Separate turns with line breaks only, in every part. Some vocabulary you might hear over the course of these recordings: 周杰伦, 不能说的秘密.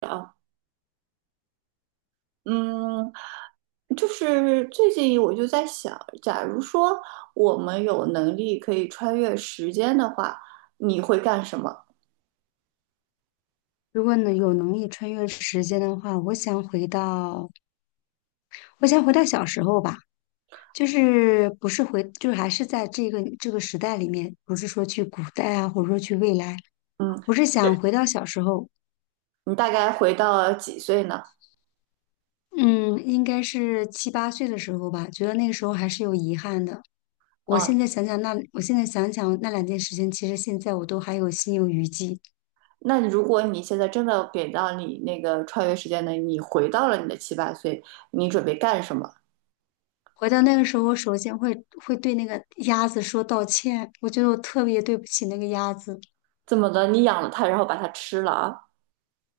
啊，嗯，就是最近我就在想，假如说我们有能力可以穿越时间的话，你会干什么？
如果能有能力穿越时间的话，我想回到，我想回到小时候吧，就是不是回，就是还是在这个时代里面，不是说去古代啊，或者说去未来，
嗯，
我是想回到小时候，
你大概回到几岁呢？
嗯，应该是七八岁的时候吧，觉得那个时候还是有遗憾的。我
嗯，
现在想想那，我现在想想那两件事情，其实现在我都还有心有余悸。
那你如果现在真的给到你那个穿越时间的，你回到了你的七八岁，你准备干什么？
回到那个时候，我首先会对那个鸭子说道歉，我觉得我特别对不起那个鸭子。
怎么的？你养了它，然后把它吃了啊？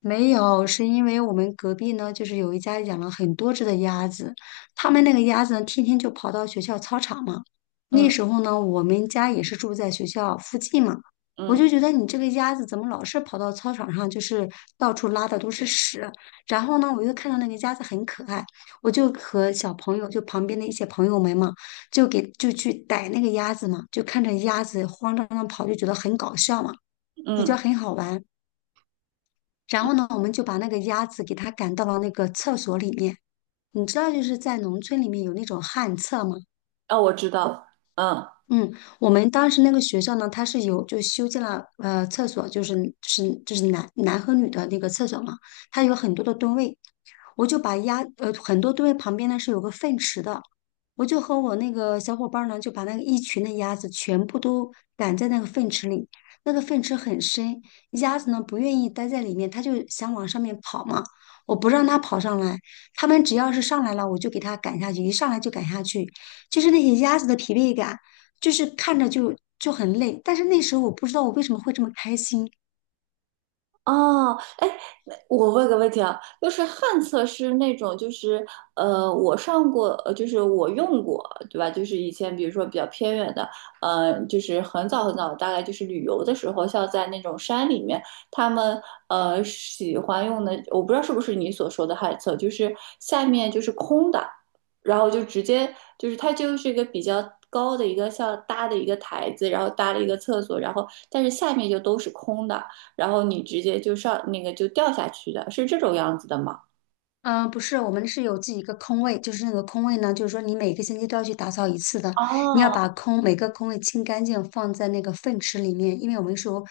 没有，是因为我们隔壁呢，就是有一家养了很多只的鸭子，他们那个鸭子呢，天天就跑到学校操场嘛。那
嗯
时候呢，我们家也是住在学校附近嘛，我
嗯
就觉得你这个鸭子怎么老是跑到操场上，就是到处拉的都是屎。然后呢，我又看到那个鸭子很可爱，我就和小朋友，就旁边的一些朋友们嘛，就给就去逮那个鸭子嘛，就看着鸭子慌张张地跑，就觉得很搞笑嘛，比较
嗯，
很好玩。然后呢，我们就把那个鸭子给它赶到了那个厕所里面。你知道，就是在农村里面有那种旱厕吗？
哦，我知道，嗯。
嗯，我们当时那个学校呢，它是有就修建了厕所，就是是就是男和女的那个厕所嘛，它有很多的蹲位，我就把鸭很多蹲位旁边呢是有个粪池的，我就和我那个小伙伴儿呢就把那个一群的鸭子全部都赶在那个粪池里，那个粪池很深，鸭子呢不愿意待在里面，它就想往上面跑嘛，我不让它跑上来，它们只要是上来了，我就给它赶下去，一上来就赶下去，就是那些鸭子的疲惫感。就是看着就很累。但是那时候我不知道我为什么会这么开心。
哦，哎，那我问个问题啊，就是旱厕是那种，就是我上过，就是我用过，对吧？就是以前比如说比较偏远的，就是很早很早，大概就是旅游的时候，像在那种山里面，他们喜欢用的，我不知道是不是你所说的旱厕，就是下面就是空的，然后就直接就是它就是一个比较高的一个像搭的一个台子，然后搭了一个厕所，然后但是下面就都是空的。然后你直接就上那个就掉下去的，是这种样子的吗？
嗯、不是，我们是有自己一个空位，就是那个空位呢，就是说你每个星期都要去打扫一次的，你要
哦，
把空每个空位清干净，放在那个粪池里面，因为我们是有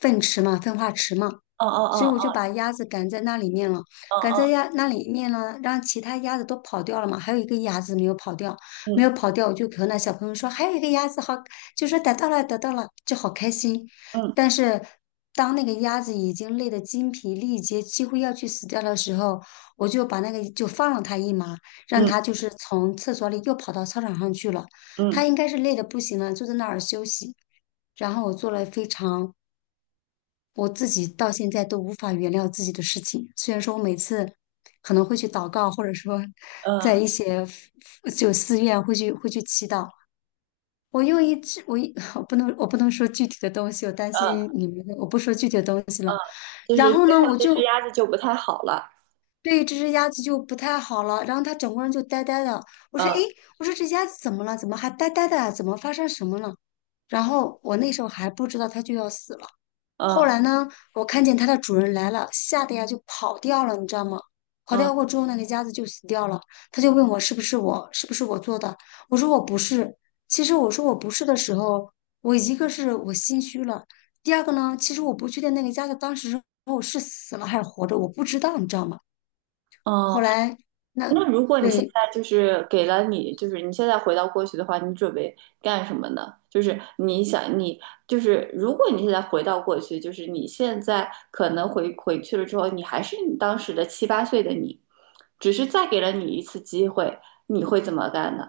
粪池嘛，粪化池嘛。
哦
所以
哦
我就
哦
把鸭子赶在那里面了，
哦
赶
哦，
在鸭那里面呢，让其他鸭子都跑掉了嘛，还有一个鸭子没有跑掉，没有
嗯
跑掉，我就和那小朋友说，还有一个鸭子好，就说逮到了，逮到了，就好开心。
嗯
但是当那个鸭子已经累得精疲力竭，几乎要去死掉的时候，我就把那个就放了它一马，让
嗯
它就是从厕所里又跑到操场上去了。
嗯
它应该是累得不行了，就在那儿休息。然后我做了非常我自己到现在都无法原谅自己的事情。虽然说我每次可能会去祷告，或者说
嗯
在
嗯
一些就寺院会去祈祷。我用一只我一 我不能说具体的东西，我担
嗯
心你们的我不说具体的东西。
嗯，就
然
是
后
最
呢，
后
我
这只
就
鸭子就不太好了，
对这只鸭子就不太好了，然后它整个人就呆呆的。我说，诶，
嗯
我说这鸭子怎么了？怎么还呆呆的啊怎么发生什么了？然后我那时候还不知道它就要死了。后
嗯
来呢，我看见它的主人来了，吓得呀就跑掉了，你知道吗？跑
嗯
掉过之后呢，那个鸭子就死掉了。他就问我是不是我，是不是我做的？我说我不是。其实我说我不是的时候，我一个是我心虚了，第二个呢，其实我不确定那个鸭子当时是死了还是活着，我不知道，你知道吗？后
嗯，
来那
那如果你现
对
在就是给了你，就是你现在回到过去的话，你准备干什么呢？就是你想你就是如果你现在回到过去，就是你现在可能回去了之后，你还是你当时的七八岁的你，只是再给了你一次机会，你会怎么干呢？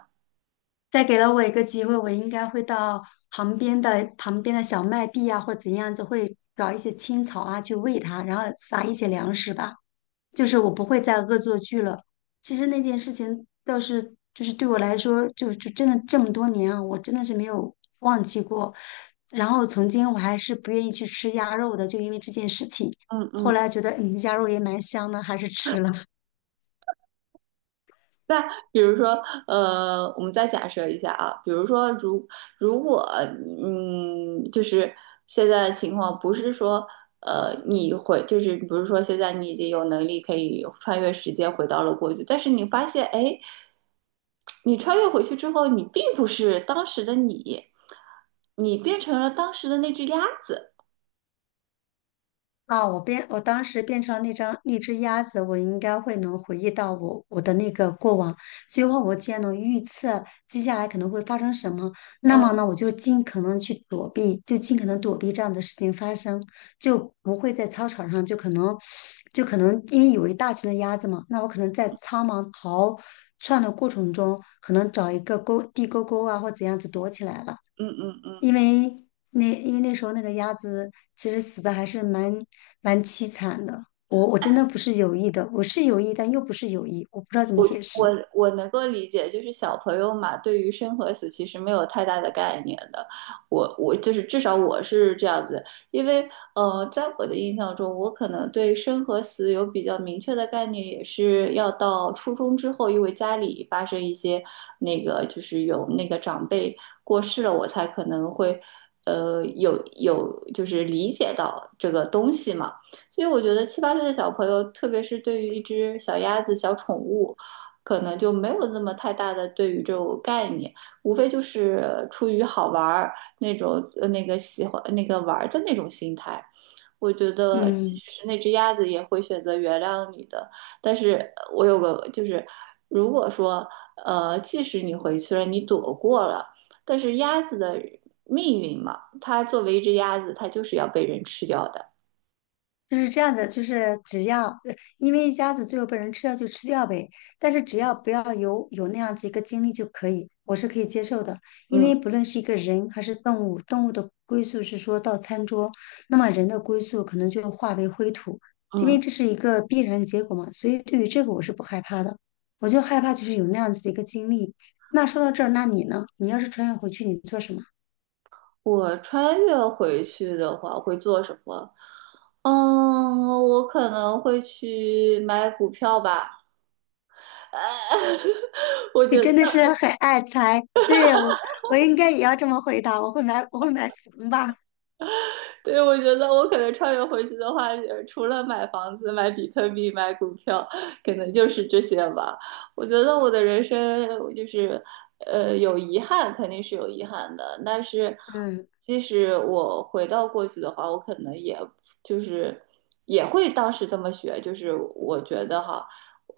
再给了我一个机会，我应该会到旁边的小麦地啊，或者怎样子，会找一些青草啊去喂它，然后撒一些粮食吧。就是我不会再恶作剧了。其实那件事情倒是就是对我来说，就真的这么多年啊，我真的是没有忘记过。然后曾经我还是不愿意去吃鸭肉的，就因为这件事情。
嗯
后
嗯。
来觉得嗯，鸭肉也蛮香的，还是吃了。
那比如说，我们再假设一下啊，比如说如果，就是现在情况不是说，就是不是说现在你已经有能力可以穿越时间回到了过去，但是你发现，哎，你穿越回去之后，你并不是当时的你，你变成了当时的那只鸭子，
啊，我变，我当时变成那张那只鸭子，我应该会能回忆到我的那个过往，所以话我既然能预测接下来可能会发生什么，那么
嗯
呢，我就尽可能去躲避，就尽可能躲避这样的事情发生，就不会在操场上就可能就可能因为有一大群的鸭子嘛，那我可能在苍茫逃窜的过程中，可能找一个沟地沟沟啊或怎样子躲起来了。
嗯嗯嗯。
因为那因为那时候那个鸭子其实死的还是蛮凄惨的。我真的不是有意的，我是有意，但又不是有意，我不知道怎么解
我
释。
我能够理解，就是小朋友嘛，对于生和死其实没有太大的概念的。我就是至少我是这样子，因为在我的印象中，我可能对生和死有比较明确的概念，也是要到初中之后，因为家里发生一些那个就是有那个长辈过世了，我才可能会有就是理解到这个东西嘛。所以我觉得七八岁的小朋友，特别是对于一只小鸭子、小宠物。可能就没有那么太大的对于这种概念，无非就是出于好玩儿那种那个喜欢那个玩儿的那种心态。我觉得
嗯。
是那只鸭子也会选择原谅你的，但是我有个就是，如果说即使你回去了，你躲过了，但是鸭子的命运嘛，它作为一只鸭子，它就是要被人吃掉的。
就是这样子，就是只要，呃因为一家子最后被人吃掉就吃掉呗，但是只要不要有那样子一个经历就可以，我是可以接受的。因
嗯
为不论是一个人还是动物，动物的归宿是说到餐桌，那么人的归宿可能就化为灰土，因为
嗯，
这是一个必然的结果嘛。所以对于这个我是不害怕的，我就害怕就是有那样子的一个经历。那说到这儿，那你呢？你要是穿越回去，你做什么？
我穿越回去的话会做什么？我可能会去买股票吧。我
你
觉得
真的是很爱财，对我，我应该也要这么回答。我会买，我会买房吧。
对，我觉得我可能穿越回去的话，除了买房子、买比特币、买股票，可能就是这些吧。我觉得我的人生我就是，有遗憾肯定是有遗憾的，但是
嗯
即使我回到过去的话，我可能也就是也会当时这么学，就是我觉得哈。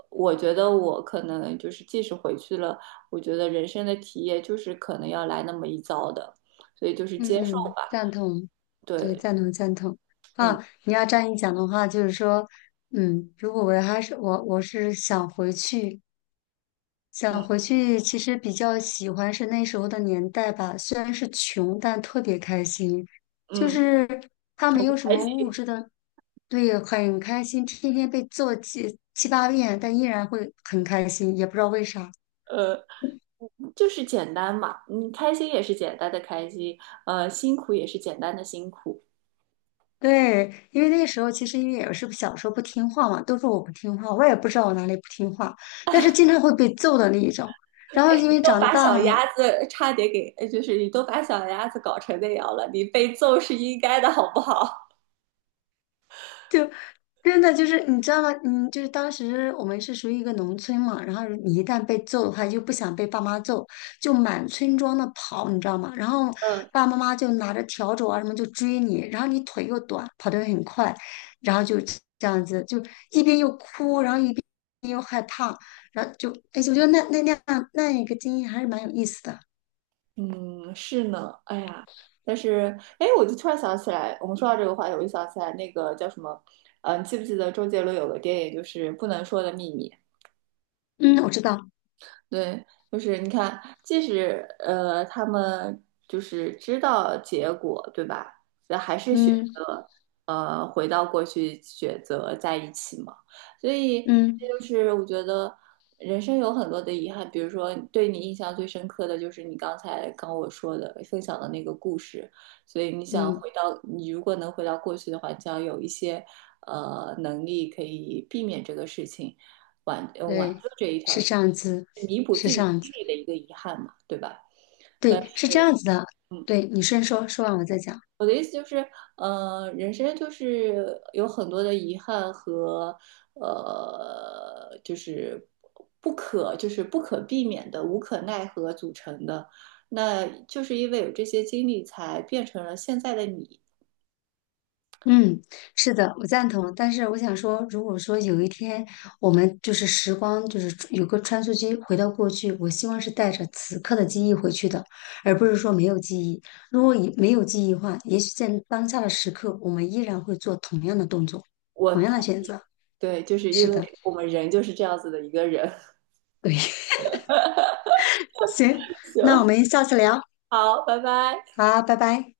我觉得我可能就是，即使回去了，我觉得人生的体验就是可能要来那么一遭的，所以就是接受
嗯，
吧。
赞同，对，
对，
赞同赞同。
嗯。
啊，你要这样一讲的话，就是说，嗯，如果我还是我是想回去，想
嗯
回去，其实比较喜欢是那时候的年代吧。虽然是穷，但特别开心，就
嗯，
是他没
重
有什
开
么
机，
物质的，对，很开心。天天被揍七七八遍，但依然会很开心，也不知道为啥。
呃，就是简单嘛，你开心也是简单的开心，辛苦也是简单的辛苦。
对，因为那个时候其实因为也是小时候不听话嘛，都说我不听话，我也不知道我哪里不听话，但是经常会被揍的那一种。然后因
你
为
都
长
把小
大了嘛。
鸭子差点给，就是你都把小鸭子搞成那样了，你被揍是应该的，好不好？
就。真的就是你知道吗？嗯，就是当时我们是属于一个农村嘛，然后你一旦被揍的话，就不想被爸妈揍，就满村庄的跑，你知道吗？然 后
嗯
爸爸妈妈就拿着笤帚啊什么就追你，然后你腿又短，跑得很快，然后就这样子，就一边又哭，然后一边又害怕，然后就，哎，我觉得那那样那一个经历还是蛮有意思的。
嗯，是呢，哎呀，但是，哎，我就突然想起来，我们说到这个话题，我就想起来那个叫什么，你记不记得周杰伦有个电影就是《不能说的秘密》？
嗯，我知道，
对，就是你看，即使他们就是知道结果，对吧？那还是选
嗯
择回到过去，选择在一起嘛。所以这
嗯
就是我觉得人生有很多的遗憾，比如说对你印象最深刻的就是你刚才跟我说的分享的那个故事。所以你想
嗯，
回到，你如果能回到过去的话，你想有一些能力可以避免这个事情。挽
对，
救这一条
是
是
这样子，
弥补
是
自
这
己
样
心
子。
里的一个遗憾嘛，对吧？
对，是这样子的。
嗯，
对，你先说，说完我再讲。
我的意思就是，人生就是有很多的遗憾和就是不可就是不可避免的、无可奈何组成的。那就是因为有这些经历，才变成了现在的你。
嗯，是的，我赞同。但是我想说，如果说有一天我们就是时光，就是有个穿梭机回到过去，我希望是带着此刻的记忆回去的，而不是说没有记忆。如果以没有记忆的话，也许在当下的时刻，我们依然会做同样的动作，
我
同样
同
的选择。
对，就是
是
因
的，
为我们人就是这样子的一个人。
对，行，那
行，
我们下次聊，
好，拜拜。
好，拜拜。